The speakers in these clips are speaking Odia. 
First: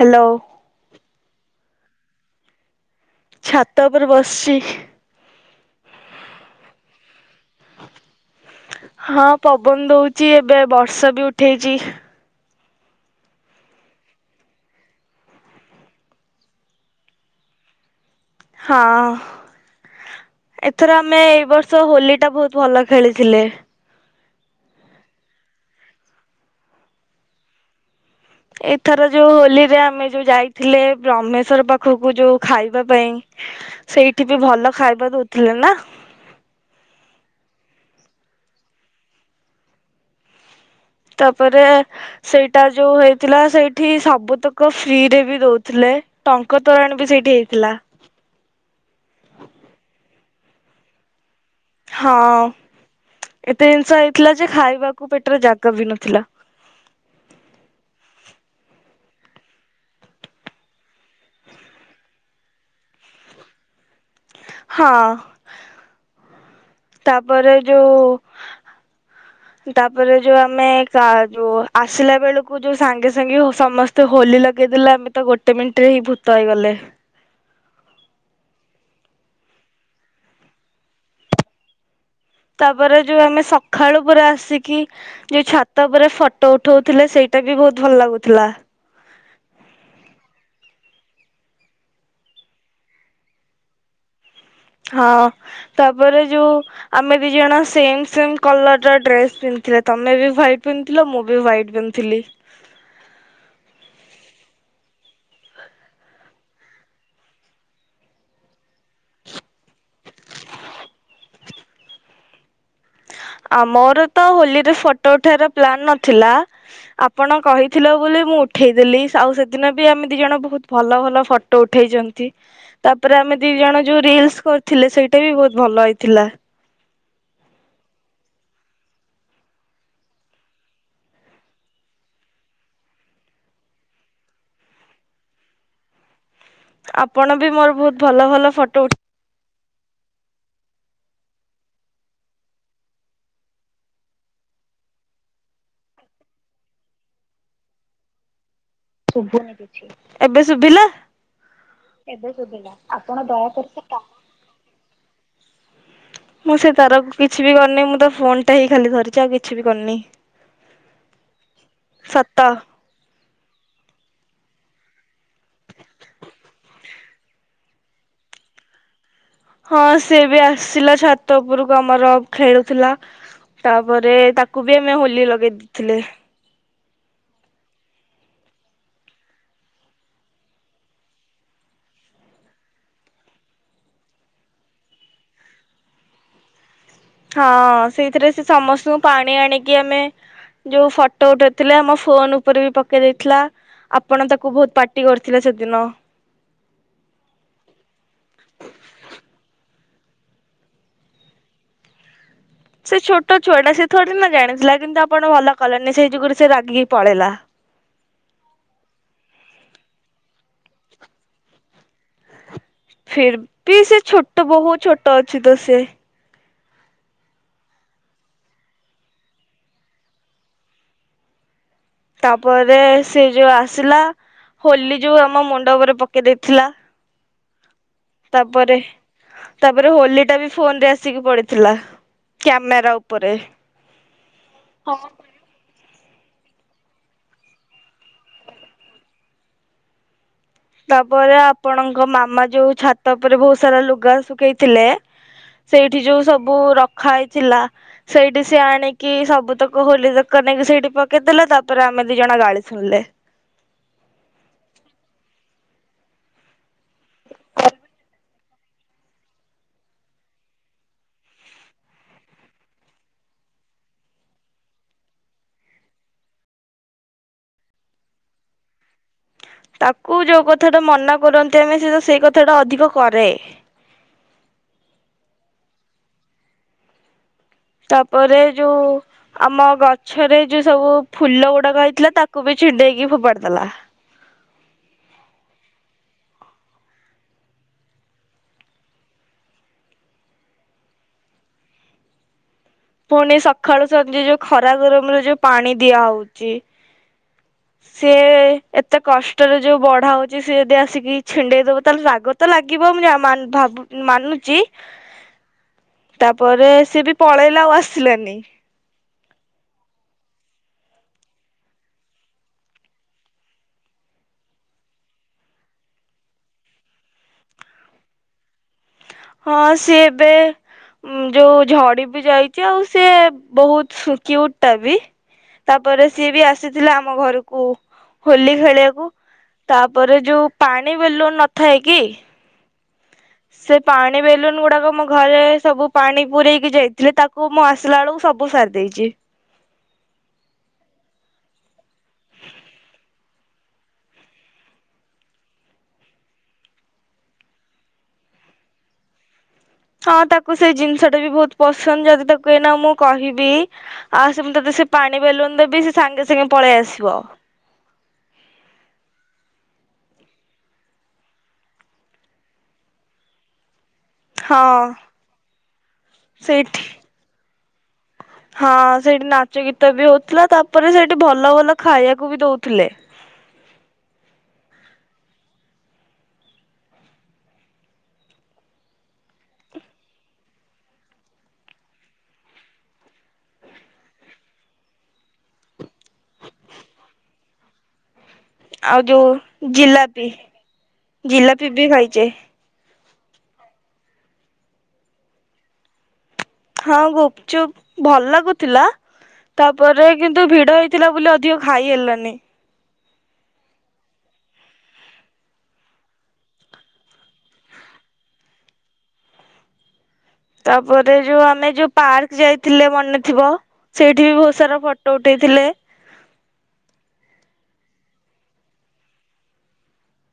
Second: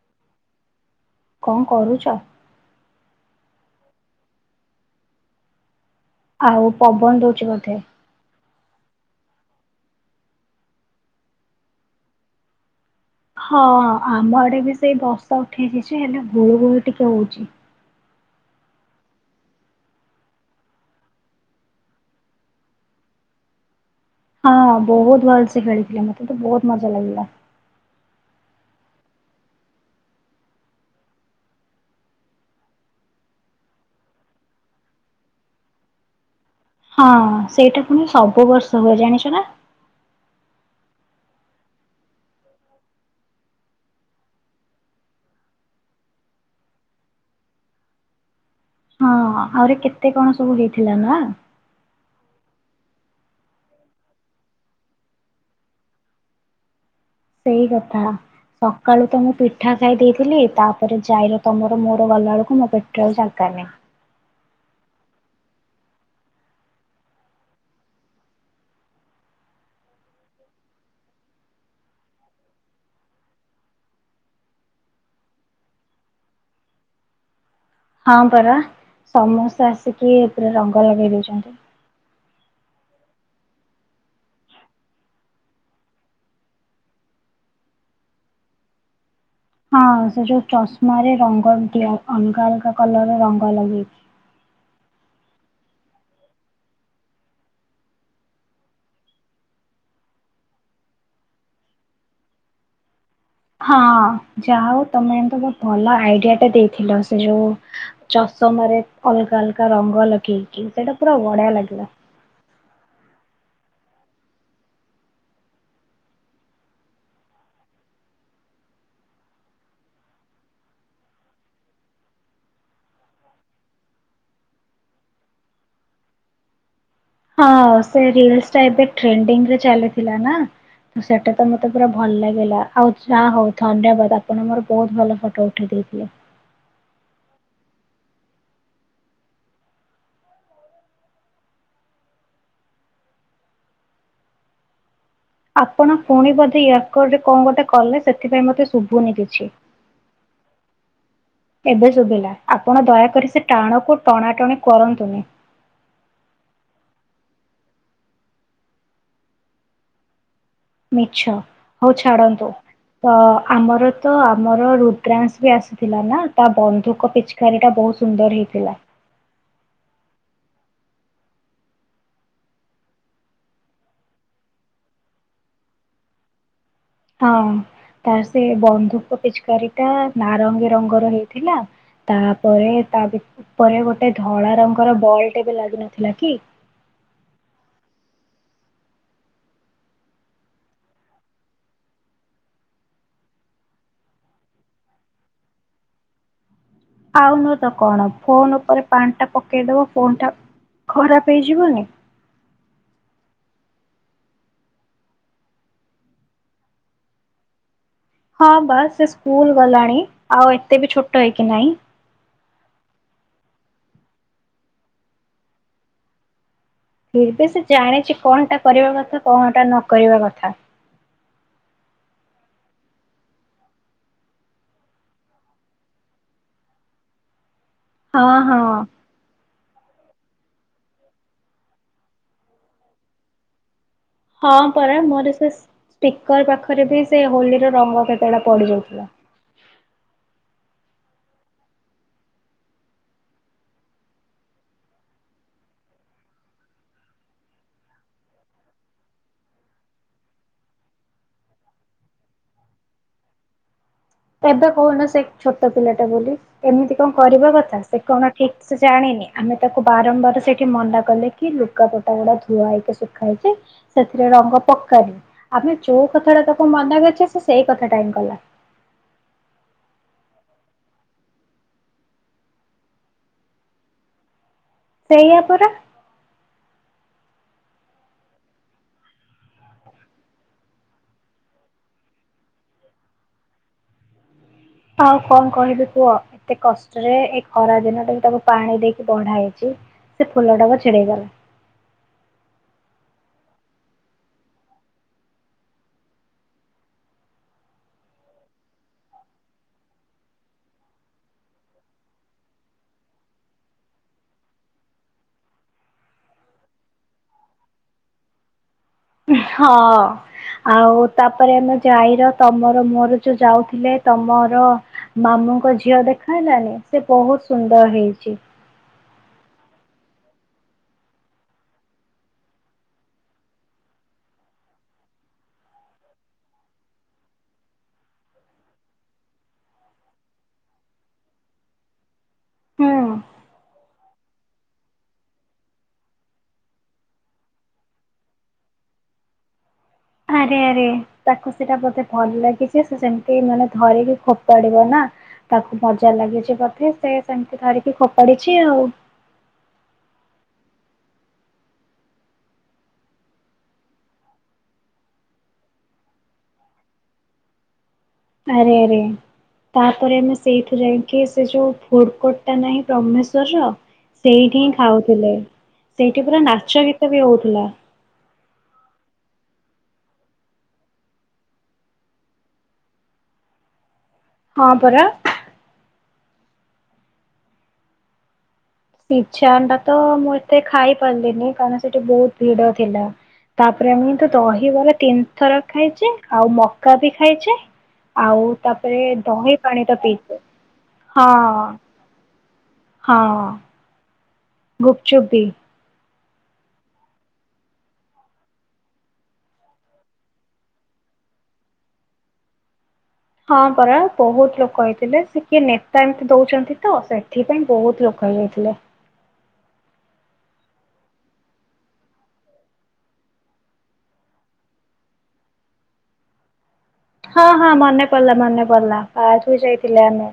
ହ୍ୟାଲୋ। କଣ କରୁଛ। ଛାତ ଉପରେ ବସିଛି। ଆଉ ପବନ ଦଉଛି ବୋଧେ। ହଁ ପବନ ଦଉଛି ଏବେ ବର୍ଷା ବି ଉଠେଇଛି। ହଁ ଆମ ଆଡେ ବି ସେଇ ବର୍ଷାଉଠେଇଛି ଯେ ହେଲେ ଗୁଳୁ ଗୁଳି ଟିକେ ହଉଛି। ହଁ ଏଥର ଆମେ ଏଇ ବର୍ଷ ହୋଲି ଟା ବହୁତ ଭଲ ଖେଳିଥିଲେ। ହଁ ବହୁତ ଭଲ ସେ ଖେଳିଥିଲେ। ମତେ ତ ବହୁତ ମଜା ଲାଗିଲା। ଏଥର ଯୋଉ ହୋଲିରେ ଆମେ ଯୋଉ ଯାଇଥିଲେ ବ୍ରହ୍ମେଶ୍ଵର ପାଖକୁ ଯୋଉ ଖାଇବା ପାଇଁ ସେଇଠି ବି ଭଲ ଖାଇବା ଦଉଥିଲେ ନା। ହଁ ସେଇଟା ପୁଣି ସବୁ ବର୍ଷ ହୁଏ ଜାଣିଛ ନା। ତାପରେ ସେଇଟା ଯୋଉ ହେଇଥିଲା ସେଇଠି ସବୁତକ ଫ୍ରିରେ ବି ଦଉଥିଲେ ଡଙ୍କ ତୋରାଣ ବି ସେଇଠି ହେଇଥିଲା। ହଁ ଆହୁରି କେତେ କଣ ସବୁ ହେଇଥିଲା ନା। ହଁ ଏତେ ଜିନିଷ ହେଇଥିଲା ଯେ ଖାଇବାକୁ ପେଟରେ ଜାଗା ବି ନଥିଲା। ସେଇ କଥା ସକାଳୁ ତ ମୁଁ ପିଠା ଖାଇ ଦେଇଥିଲି। ତାପରେ ଯାଇର ତମର ମୋର ଗଲା ବେଳକୁ ମୋ ପେଟରେ ଆଉ ଜାଗା ନାହିଁ। ହଁ ତାପରେ ଯୋଉ ତାପରେ ଯୋଉ ଆମେ ଯୋଉ ଆସିଲା ବେଳକୁ ଯୋଉ ସାଙ୍ଗେ ସାଙ୍ଗେ ସମସ୍ତେ ହୋଲି ଲଗେଇ ଦେଲେ ଆମେ ତ ଗୋଟେ ମିନିଟ ରେ ହିଁ ଭୂତ ହେଇଗଲେ। ହଁ ପରା ସମସ୍ତେ ଆସିକି ପୁରା ରଙ୍ଗ ଲଗେଇ ଦଉଛନ୍ତି। ତାପରେ ଯୋଉ ଆମେ ସକାଳୁ ଉପ ଆସିକି ଯୋଉ ଛାତ ଉପରେ ଫଟୋ ଉଠଉଥିଲେ ସେଇଟା ବି ବହୁତ ଭଲ ଲାଗୁଥିଲା। ହଁ ସେ ଯଉ ଚଷମାରେ ରଙ୍ଗ ଦିଆ ଅଲଗା ଅଲଗା କଲର ରଙ୍ଗ ଲଗେଇଛି। ହଁ ତାପରେ ଯୋଉ ଆମେ ଦି ଜଣ ସେମ ସେ କଲର ର ଡ୍ରେସ ପିନ୍ଧିଥିଲେ ତମେ ବି ହ୍ାଇଟ ପିନ୍ଧିଥିଲ ମୁଁ ବି ହ୍ାଇଟ ପିନ୍ଧିଥିଲି। ହଁ ଯା ହଉ ତମେ ଏମତି ଗୋ ଭଲ ଆଇଡିଆ ଟା ଦେଇଥିଲ ସେ ଯୋଉ ଚଷମରେ ଅଲଗା ଅଲଗା ରଙ୍ଗ ଲଗେଇକି ସେଇଟା ପୁରା ବଢିଆ ଲାଗିଲା। ଆମର ତ ହୋଲିରେ ଫଟୋ ଉଠେଇାର ପ୍ଲାନ ନଥିଲା ଆପଣ କହିଥିଲେ ବୋଲି ମୁଁ ଉଠେଇଦେଲି ଆଉ ସେଦିନ ବି ଆମେ ଦି ଜଣ ବହୁତ ଭଲ ଭଲ ଫଟୋ ଉଠେଇଛନ୍ତି। ତାପରେ ଆମେ ଦି ଜଣ ଯୋଉ ରିଲସ କରିଥିଲେ ସେଇଟା ବି ବହୁତ ଭଲ ହେଇଥିଲା। ହଁ ସେ ର ଟା ଏବେ ଟେଣ୍ଡିରେ ଚାଲିଥିଲା ନା । ତ ସେଟା ତ ମତେ ପୁର ଭଲ ଲାଗିଲା ଆଉ ଯାହା ହଉ ଧନ୍ୟବାଦ ଆପଣ ମୋର ବହୁତ ଭଲ ଫଟୋ ଉଠେଇ ଦେଇଥିଲେ। ଆପଣ ବି ମୋର ବହୁତ ଭଲ ଭଲ ଫଟୋ ଉଠ ଆପଣ ପୁଣି ବୋଧେ ୟାରକୋର୍ଟରେ କଣ ଗୋଟେ କଲେ ସେଥିପାଇଁ ମତେ ଶୁଭୁନି ।ଏବେ ଶୁଭିଲା। ଏବେ ଶୁଭିଲା ଆପଣ ଦୟାକରି ସେ ଟାଣକୁ ଟଣାଟଣି କରନ୍ତୁନି। [inaudible] ମୁଁ ସେ ତ କିଛି ବି କରିନି ମୁଁ ତ ଫୋନଟା ହେଇ ଖାଲି ଧରିଛି। ଆଉ କିଛି ବି କରିନି। ମିଛ ହଉ ସତ। ଛାଡ଼ନ୍ତୁ ।ତ ଆମର ତ ଆମର ରୁଦ୍ରାଂଶ ବି ଆସିଥିଲା ନା ତା ବନ୍ଧୁକ ପିଚକାରୀ ଟା ବହୁତ ସୁନ୍ଦର ହେଇଥିଲା। ହଁ ସେ ବି ଆସିଲା ଛାତ ଉପରକୁ ଆମର ଖେଳୁଥିଲା। ତାପରେ ତାକୁ ବି ଆମେ ହୋଲି ଲଗେଇ ଦେଇଥିଲୁ। ହଁ ତ ସେ ବନ୍ଧୁକ ପିଚକାରୀ ଟା ନାରଙ୍ଗୀ ରଙ୍ଗର ହେଇଥିଲା ତାପରେ ତା ଉପରେ ଗୋଟେ ଧଳା ରଙ୍ଗର ବଲ୍ଟ ବି ଲାଗିିନଥିଲା କି ହଁ ସେଇଥିରେ ସେ ସମସ୍ତଙ୍କୁ ପାଣି ଆଣିକି ଆମେ ଯୋଉ ଫଟୋ ଉଠେଇଥିଲେ ଆମ ଫୋନ ଉପରେ ବି ପକେଇ ଦେଇଥିଲା ଆପଣ ତାକୁ ବହୁତ ପାାର୍ଟି କରିଥିଲେ ସେଦିନ ଆଉ ନୁହଁ ତ କଣ ଫୋନ୍ଟା ଖରାପ ହେଇଯିବନି ସେ ଛୋଟ ଛୁଆଟା ସେ ଥୋଡ଼ି ନା ଜାଣିଥିଲା କିନ୍ତୁ ଆପଣ ଭଲ କଲନି ସେଇ ଯୁଗରେ ସେ ରାଗିକି ପଳେଇଲା ହଁ ବାସ ସେ ସ୍କୁଲ ଗଲାଣି ଆଉ ଏତେ ବି ଛୋଟ ହେଇକି ନାହିଁ ଫିର୍ ବି ସେ ଛୋଟ ବୋହୁତ ଛୋଟ ଅଛି ତ ସେ ଫିର୍ ବି ସେ ଜାଣିଛି କଣ ଟା କରିବା କଥା କଣଟା ନକରିବା କଥା ତାପରେ ସେ ଯୋଉ ଆସିଲା ହୋଲି ଯୋଉ ଆମ ମୁଣ୍ଡ ଉପରେ ପକେଇ ଦେଇଥିଲା ହଁ ହଁ ତାପରେ ତାପରେ ହୋଲି ଟା ବି ଫୋନ ରେ ଆସିକି ପଡିଥିଲା କ୍ୟାମେରା ଉପରେ ହଁ ପରା ମରିସେ ସ୍ପିକର ପାଖରେ ବି ସେ ହୋଲିର ରଙ୍ଗ କେତେଟା ପଡି ଯାଉଥିଲା ତାପରେ ଆପଣଙ୍କ ମାମା ଯୋଉ ଛାତ ଉପରେ ବହୁତ ସାରା ଲୁଗା ଶୁଖେଇଥିଲେ ସେଇଠି ଯୋଉ ସବୁ ରଖା ହେଇଥିଲା ସେଇଠି ସି ଆଣିକି ସବୁତକ ହୋଲି ତକ ନେଇକି ସେଇଠି ପକେଇଦଲେ ତାପରେ ଆମେ ଦି ଜଣ ଗାଳି ଶୁଣିଲେ ଏବେ କହୁନ ସେ ଛୋଟ ପିଲାଟା ବୋଲି ଏମିତି କଣ କରିବା କଥା ସେ କଣ ଠିକ ସେ ଜାଣିନି ଆମେ ତାକୁ ବାରମ୍ବାର ସେଇଠି ମନା କଲେ କି ଲୁଗାପଟା ଗୁଡା ଧୁଆ ହେଇକି ଶୁଖା ହେଇଛି ସେଥିରେ ରଙ୍ଗ ପକାନି ଆମେ ଯୋଉ କଥା ଟା ତାକୁ ମନା କରିଛେ ସେ ସେଇ କଥାଟା ହିଁ କଲା ତାକୁ ଯୋଉ କଥା ଟା ମନା କରନ୍ତି ଆମେ ସେ ତ ସେଇ କଥା ଟା ଅଧିକ କରେ ସେଇାପରା ତାପରେ ଯୋଉ ଆମ ଗଛରେ ଯୋଉ ସବୁ ଫୁଲ ଗୁଡାକ ହେଇଥିଲା ତାକୁ ବି ଛିଣ୍ଡେଇକି ଫୋପାଡିଦେଲା ଆଉ କଣ କହିବି କୁହ ଏତେ କଷ୍ଟରେ ଏ ଖରା ଦିନ ଟା ବି ତାକୁ ପାଣି ଦେଇକି ବଢା ହେଇଛି ସେ ଫୁଲ ଟାକୁ ଛିଡେଇଦେଲା ପୁଣି ସକାଳୁ ସଞ୍ଜେ ଯୋଉ ଖରା ଗରମରେ ଯୋଉ ପାଣି ଦିଆ ହଉଛି ସିଏ ଏତେ କଷ୍ଟରେ ଯୋଉ ବଢା ହଉଛି ସିଏ ଯଦି ଆସିକି ଛିଣ୍ଡେଇ ଦବ ତାହେଲେ ରାଗ ତ ଲାଗିବ ମୁାବ ମାନୁଛି ତାପରେ ସିଏ ବି ପଳେଇ ଆଉ ଆସିଲାନି ହଁ ଆଉ ତାପରେ ଆମେ ଯାଇର ତମର ମୋର ଯୋଉ ଯାଉଥିଲେ ତମର ମାମୁଙ୍କ ଝିଅ ଦେଖାହଲାନି ସେ ବହୁତ ସୁନ୍ଦର ହେଇଛି ହଁ ସିଏ ଏବେ ଯୋଉ ଝଡି ବି ଯାଇଛି ଆଉ ସିଏ ବହୁତ କ୍ୟୁଟ ଟା ବି ତାପରେ ସିଏ ବି ଆସିଥିଲା ଆମ ଘରକୁ ହୋଲି ଖେଳିବାକୁ ତାପରେ ଯୋଉ ପାଣି ବେଲୁନ ନଥାଏ କି ହୁଁ ସେ ପାଣି ବେଲୁନ ଗୁଡାକ ମୋ ଘରେ ସବୁ ପାଣି ପୂରେଇକି ଯାଇଥିଲେ ତାକୁ ମୁଁ ଆସିଲା ବେଳକୁ ସବୁ ସାରି ଦେଇଛି ଆରେ ଆରେ ତାକୁ ସେଇଟା ବୋଧେ ଭଲ ଲାଗିଛି ସେ ସେମତି ମାନେ ଧରିକି ଫୋପାଡିବ ନା ତାକୁ ମଜା ଲାଗିଛି ବୋଧେ ସେ ସେମତି ଧରିକି ଫୋପାଡିଛି ଆଉ ହଁ ତାକୁ ସେଇ ଜିନିଷ ଟା ବି ବହୁତ ପସନ୍ଦ ଯଦି ତାକୁ ଏଇନା ମୁଁ କହିବି ଆଉ ସେ ତତେ ସେ ପାଣି ବେଲୁନ ଦେବି ସେ ସାଙ୍ଗେ ସାଙ୍ଗେ ପଳେଇ ଆସିବ ଆରେ ଆରେ ତାପରେ ଆମେ ସେଇଠୁ ଯାଇକି ସେ ଯୋଉ ଫୁଡକୋଟ ଟା ନାହିଁ ବ୍ରହ୍ମେଶ୍ଵରର ସେଇଠି ହିଁ ହଁ ଖାଉଥିଲେ ସେଇଠି ପୁରା ନାଚ ସେଇଠି ଗୀତ ବି ହଉଥିଲା ହଁ ସେଠି ନାଚ ଗୀତ ବି ହଉଥିଲା ତାପରେ ସେଠି ଭଲ ଭଲ ଖାଇବାକୁ ବି ଦଉଥିଲେ ହଁ ପରା ସିଝା ଅଣ୍ଡା ତ ମୁଁ ଏତେ ଖାଇ ପାରିଲିନି କାରଣ ସେଠି ବହୁତ ଭିଡ ଥିଲା ତାପରେ ମୁଁ କିନ୍ତୁ ଦହିବରା ତିନିଥର ଖାଇଛେ ଆଉ ମକା ବି ଖାଇଛେ ଆଉ ତାପରେ ଆଉ ଦହି ଯୋଉ ପାଣି ତ ଜିଲାପି ପିଇଛେ ହଁ ଜିଲାପି ବି ଖାଇଛେ ହଁ ଗୁପଚୁପ ବି ହଁ ଗୁପଚୁପ ଭଲ ଲାଗୁଥିଲା ତାପରେ କିନ୍ତୁ ଭିଡ ହେଇଥିଲା ବୋଲି ଅଧିକ ଖାଇ ହେଲାନି ହଁ ପରା ବହୁତ ଲୋକ ହେଇଥିଲେ ସେ କିଏ ନେତା ଏମିତି ଦଉଛନ୍ତି ତ ସେଥିପାଇଁ ବହୁତ ଲୋକ ହେଇଯାଇଥିଲେ ତାପରେ ଯୋଉ ଆମେ ଯୋଉ ପାର୍କ ଯାଇଥିଲେ ମନେ ଥିବ ସେଇଠି ବି ବହୁତ ସାରା ଫଟୋ ଉଠେଇଥିଲେ ହଁ ହଁ ମନେ ପଡିଲା ମନେ ପଡିଲା ପାର୍କ ଯଉ ଯାଇଥିଲେ ଆମେ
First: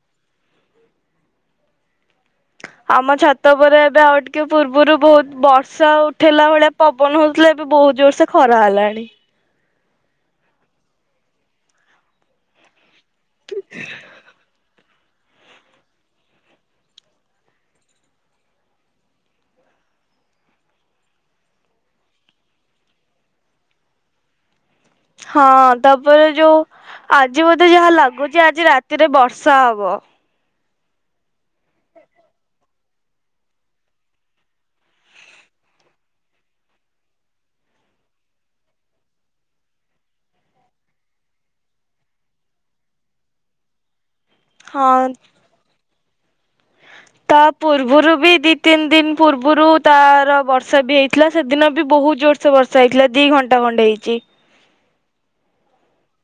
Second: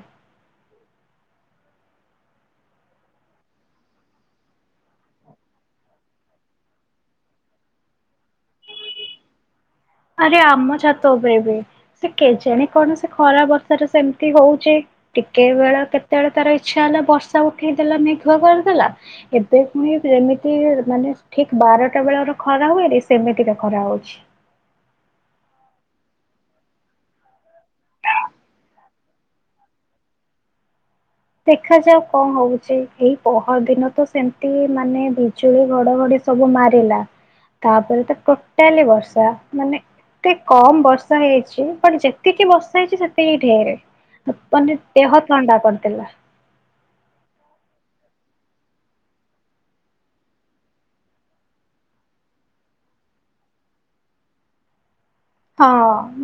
ଆମ ଛାତ ଉପରେ ଏବେ ଆଉ ଟିକେ ପୂର୍ବରୁ ବହୁତ ବର୍ଷା ଉଠେଇଲାା ଭଳିଆ ପବନ ହଉଥିଲା ଏବେ ବହୁତ ଜୋରସେ ଖରା ହେଲାଣି ଆରେ ଆମ ଛାତ ଉପରେ ବି ସେ କେଜାଣି କଣ ସେ ଖରା ବର୍ଷା ଟା ସେମିତି ହଉଛି ଟିକେ ବେଳ କେତେବେଳେ ତାର ଇଚ୍ଛା ହେଲା ବର୍ଷା ଉଠେଇଦେଲା ମେଘୁଆ କରିଦେଲା ଏବେ ପୁଣି ଯେମିତି ମାନେ ଠିକ ବାରଟା ବେଳର ଖରା ହୁଏନି ସେମିତିକା ଖରା ହଉଛି ହଁ ତାପରେ ଯୋଉ ଆଜି ବୋଧେ ଯାହା ଲାଗୁଛି ଆଜି ରାତିରେ ବର୍ଷା ହବ ଦେଖାଯାଉ କଣ ହଉଛି ଏଇ ପହର ଦିନ ତ ସେମିତି ମାନେ ବିଜୁଳି ଘଡଘଡି ସବୁ ମାରିଲା ତାପରେ ତ ଟୋଟାଲି ବର୍ଷା ମାନେ ଏତେ କମ୍ ବର୍ଷା ହେଇଚି ବଟ ଯେତିକି ବର୍ଷା ହେଇଚି ସେତିକି ଢ଼େରେ। ହଁ [unintelligible] ତା ପୂର୍ବରୁ ବି ଦି ତିନି ଦିନ ପୂର୍ବରୁ ତାର ବର୍ଷା ବି ହେଇଥିଲା ସେଦିନ ବି ବହୁତ ଜୋରସୋ ବର୍ଷା ହେଇଥିଲା ଦି ଘଣ୍ଟା ଖଣ୍ଡେ ହେଇଛି ହଁ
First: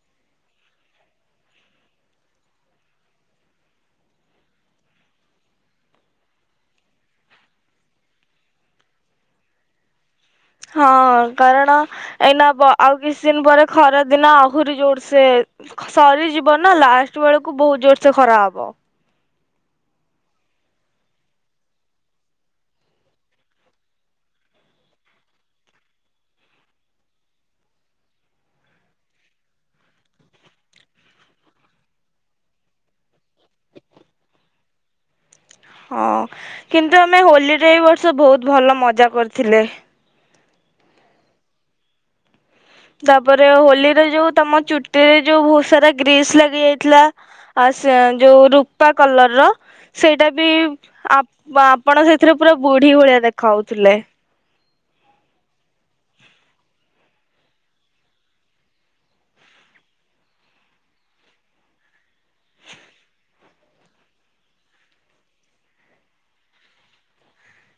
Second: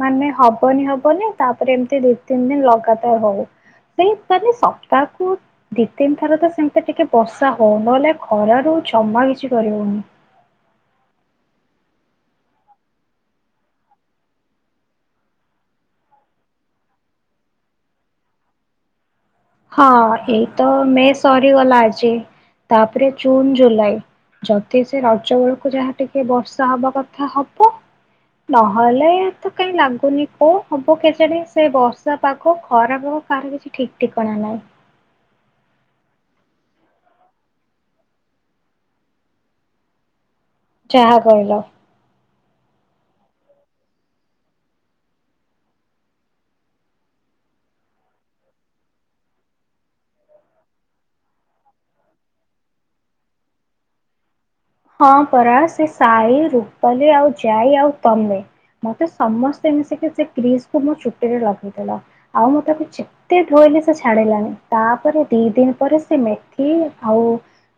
ମାନେ ହବନି ହବନି ତାପରେ ଏମିତି ଦି ତିନି ଦିନ ଲଗାତାର ହଉ ସେଇ ମାନେ ସପ୍ତାହକୁ ଦି ତିନି ଥର ତ ସେମିତି ଟିକେ ବର୍ଷା ହଉ ନହେଲେ ଖରାରୁ ଜମା କିଛି କରିହଉନି। ହଁ କାରଣ ଏଇନା ଆଉ କିଛି ଦିନ ପରେ ଖରା ଦିନ ଆହୁରି ଜୋରସେ ସରିଯିବ ନା ଲାଷ୍ଟ ବେଳକୁ ବହୁତ ଜୋରସେ ଖରା ହବ। ହଁ ଏଇ ତ ମେ ସରିଗଲା ଆଜି ତାପରେ ଜୁନ ଜୁଲାଇ ଯଦି ସେ ରଜ ବେଳକୁ ଯାହାଟିକେ ବର୍ଷା ହବାକଥା ହବ ନହଲେ ତ କାଇଁ ଲାଗୁନି କଣ ହେବ କେଜାଣି ସେ ବର୍ଷାପାଗ ଖରାପାଗ କାହାର କିଛି ଠିକ ଠିକଣା- ପଣା ନାଇ ହଁ କିନ୍ତୁ ଆମେ ହୋଲିରେ ଏଇ ବର୍ଷ ବହୁତ ଭଲ ମଜା କରିଥିଲେ। ଯାହା କହିଲ। ତାପରେ ହୋଲିରେ ଯୋଉ ତମ ଚୁଟିରେ ଯୋଉ ବହୁତ ସାରା ଗ୍ରୀସ୍ ଲାଗି ଯାଇଥିଲା ଆ ଯୋଉ ରୁପା କଲର ର ସେଇଟା ବି ଆପଣ ସେଥିରେ ପୁରା ବୁଢୀ ଭଳିଆ ଦେଖାଉଥିଲେ। ହଁ ପରା ସେ ସାଇ, ରୂପାଲି ଆଉ ଯାଇ ଆଉ ତମେ ମତେ ସମସ୍ତେ ମିଶିକି ସେ କ୍ରିସ ମୋ ଚୁଟିରେ ଲଗେଇଦେଲା ଆଉ ମୁଁ ତାକୁ ଯେତେ ଧୋଇଲେ ସେ ଛାଡିଲାନି ତାପରେ ଦି ଦିନ ପରେ ସେ ମେଥି ଆଉ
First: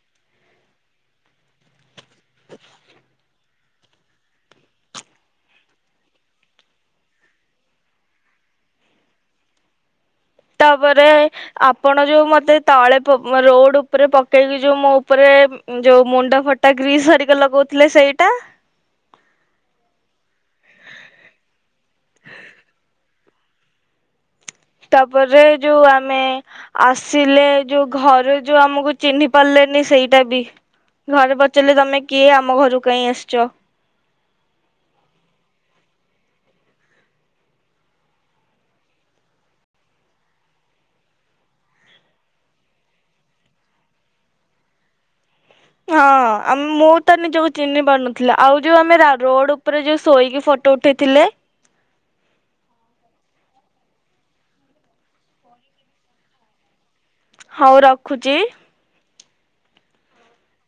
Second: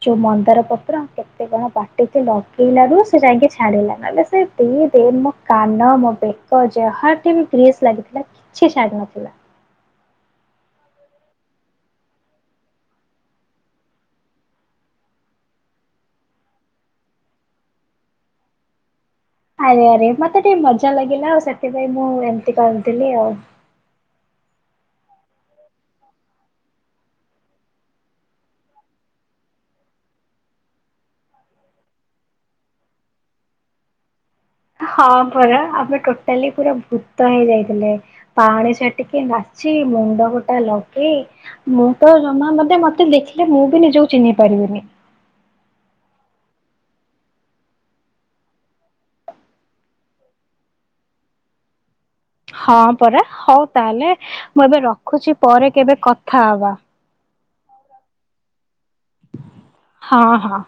ଯୋଉ ମନ୍ଦାର ପତ୍ର କେତେ କଣ ବାଟି ଟିକେ ଲଗେଇଲାରୁ ସେ ଯାଇକି ଛା ଛାଡିଲା ନଲେ ସେ ଦି ଦିନ ମୋ କାନ ମୋ ବେକ ଯାହାଠି ବି ଗ୍ରୀସ୍ ଲାଗିଥିଲା କିଛି ଛାଡି ନଥିଲା। ତାପରେ ଆପଣ ଯୋଉ ମତେ ତଳେ ପ ରୋଡ ଉପରେ ପକେଇକି ଯୋଉ ମୋ ଉପରେ ଯୋଉ ମୁଣ୍ଡ ଫଟା ଗ୍ରୀସ ଘରିକା ଲଗଉଥିଲେ ସେଇଟା। ଆରେ ଆରେ ମତେ ଟିକେ ମଜା ଲାଗିଲା ଆଉ ସେଥିପାଇ ମୁଁ ଏମିତି କରିଦେଲି ଆଉ। ତାପରେ ଯୋଉ ଆମେ ଆସିଲେ ଯୋଉ ଘରେ ଯୋଉ ଆମକୁ ଚିହ୍ନି ପାରିଲେନି ସେଇଟା ବି ଘରେ ପଚାରିଲେ ତମେ କିଏ ଆମ ଘରକୁ କାଇଁ ଆସିଚ। ହଁ ପରା ଆମେ ଟୋଟାଲି ପୁରା ଭୂତ ହେଇଯାଇଥିଲେ ପାଣି ଛାଟିକି ନାଚି ମୁଣ୍ଡ ଫଟା ଲଗେଇ ମୁଁ ତ ଜମା ମତେ ମତେ ଦେଖିଲେ ମୁଁ ବି ନିଜକୁ ଚିହ୍ନି ପାରିବିନି। ହଁ ଆମ୍ ମୁଁ ତ ନିଜକୁ ଚିହ୍ନି ପାରୁନଥିଲା ଆଉ ଯୋଉ ଆମେ ରା ରୋଡ ଉପରେ ଯୋଉ ଶୋଇକି ଫଟୋ ଉଠେଇଥିଲେ। ହଁ ପରା ହଉ ତାହେଲେ ମୁଁ ଏବେ ରଖୁଛି ପରେ କେବେ କଥା ହବା। ହଉ ରଖୁଚି। ହଁ ହଁ।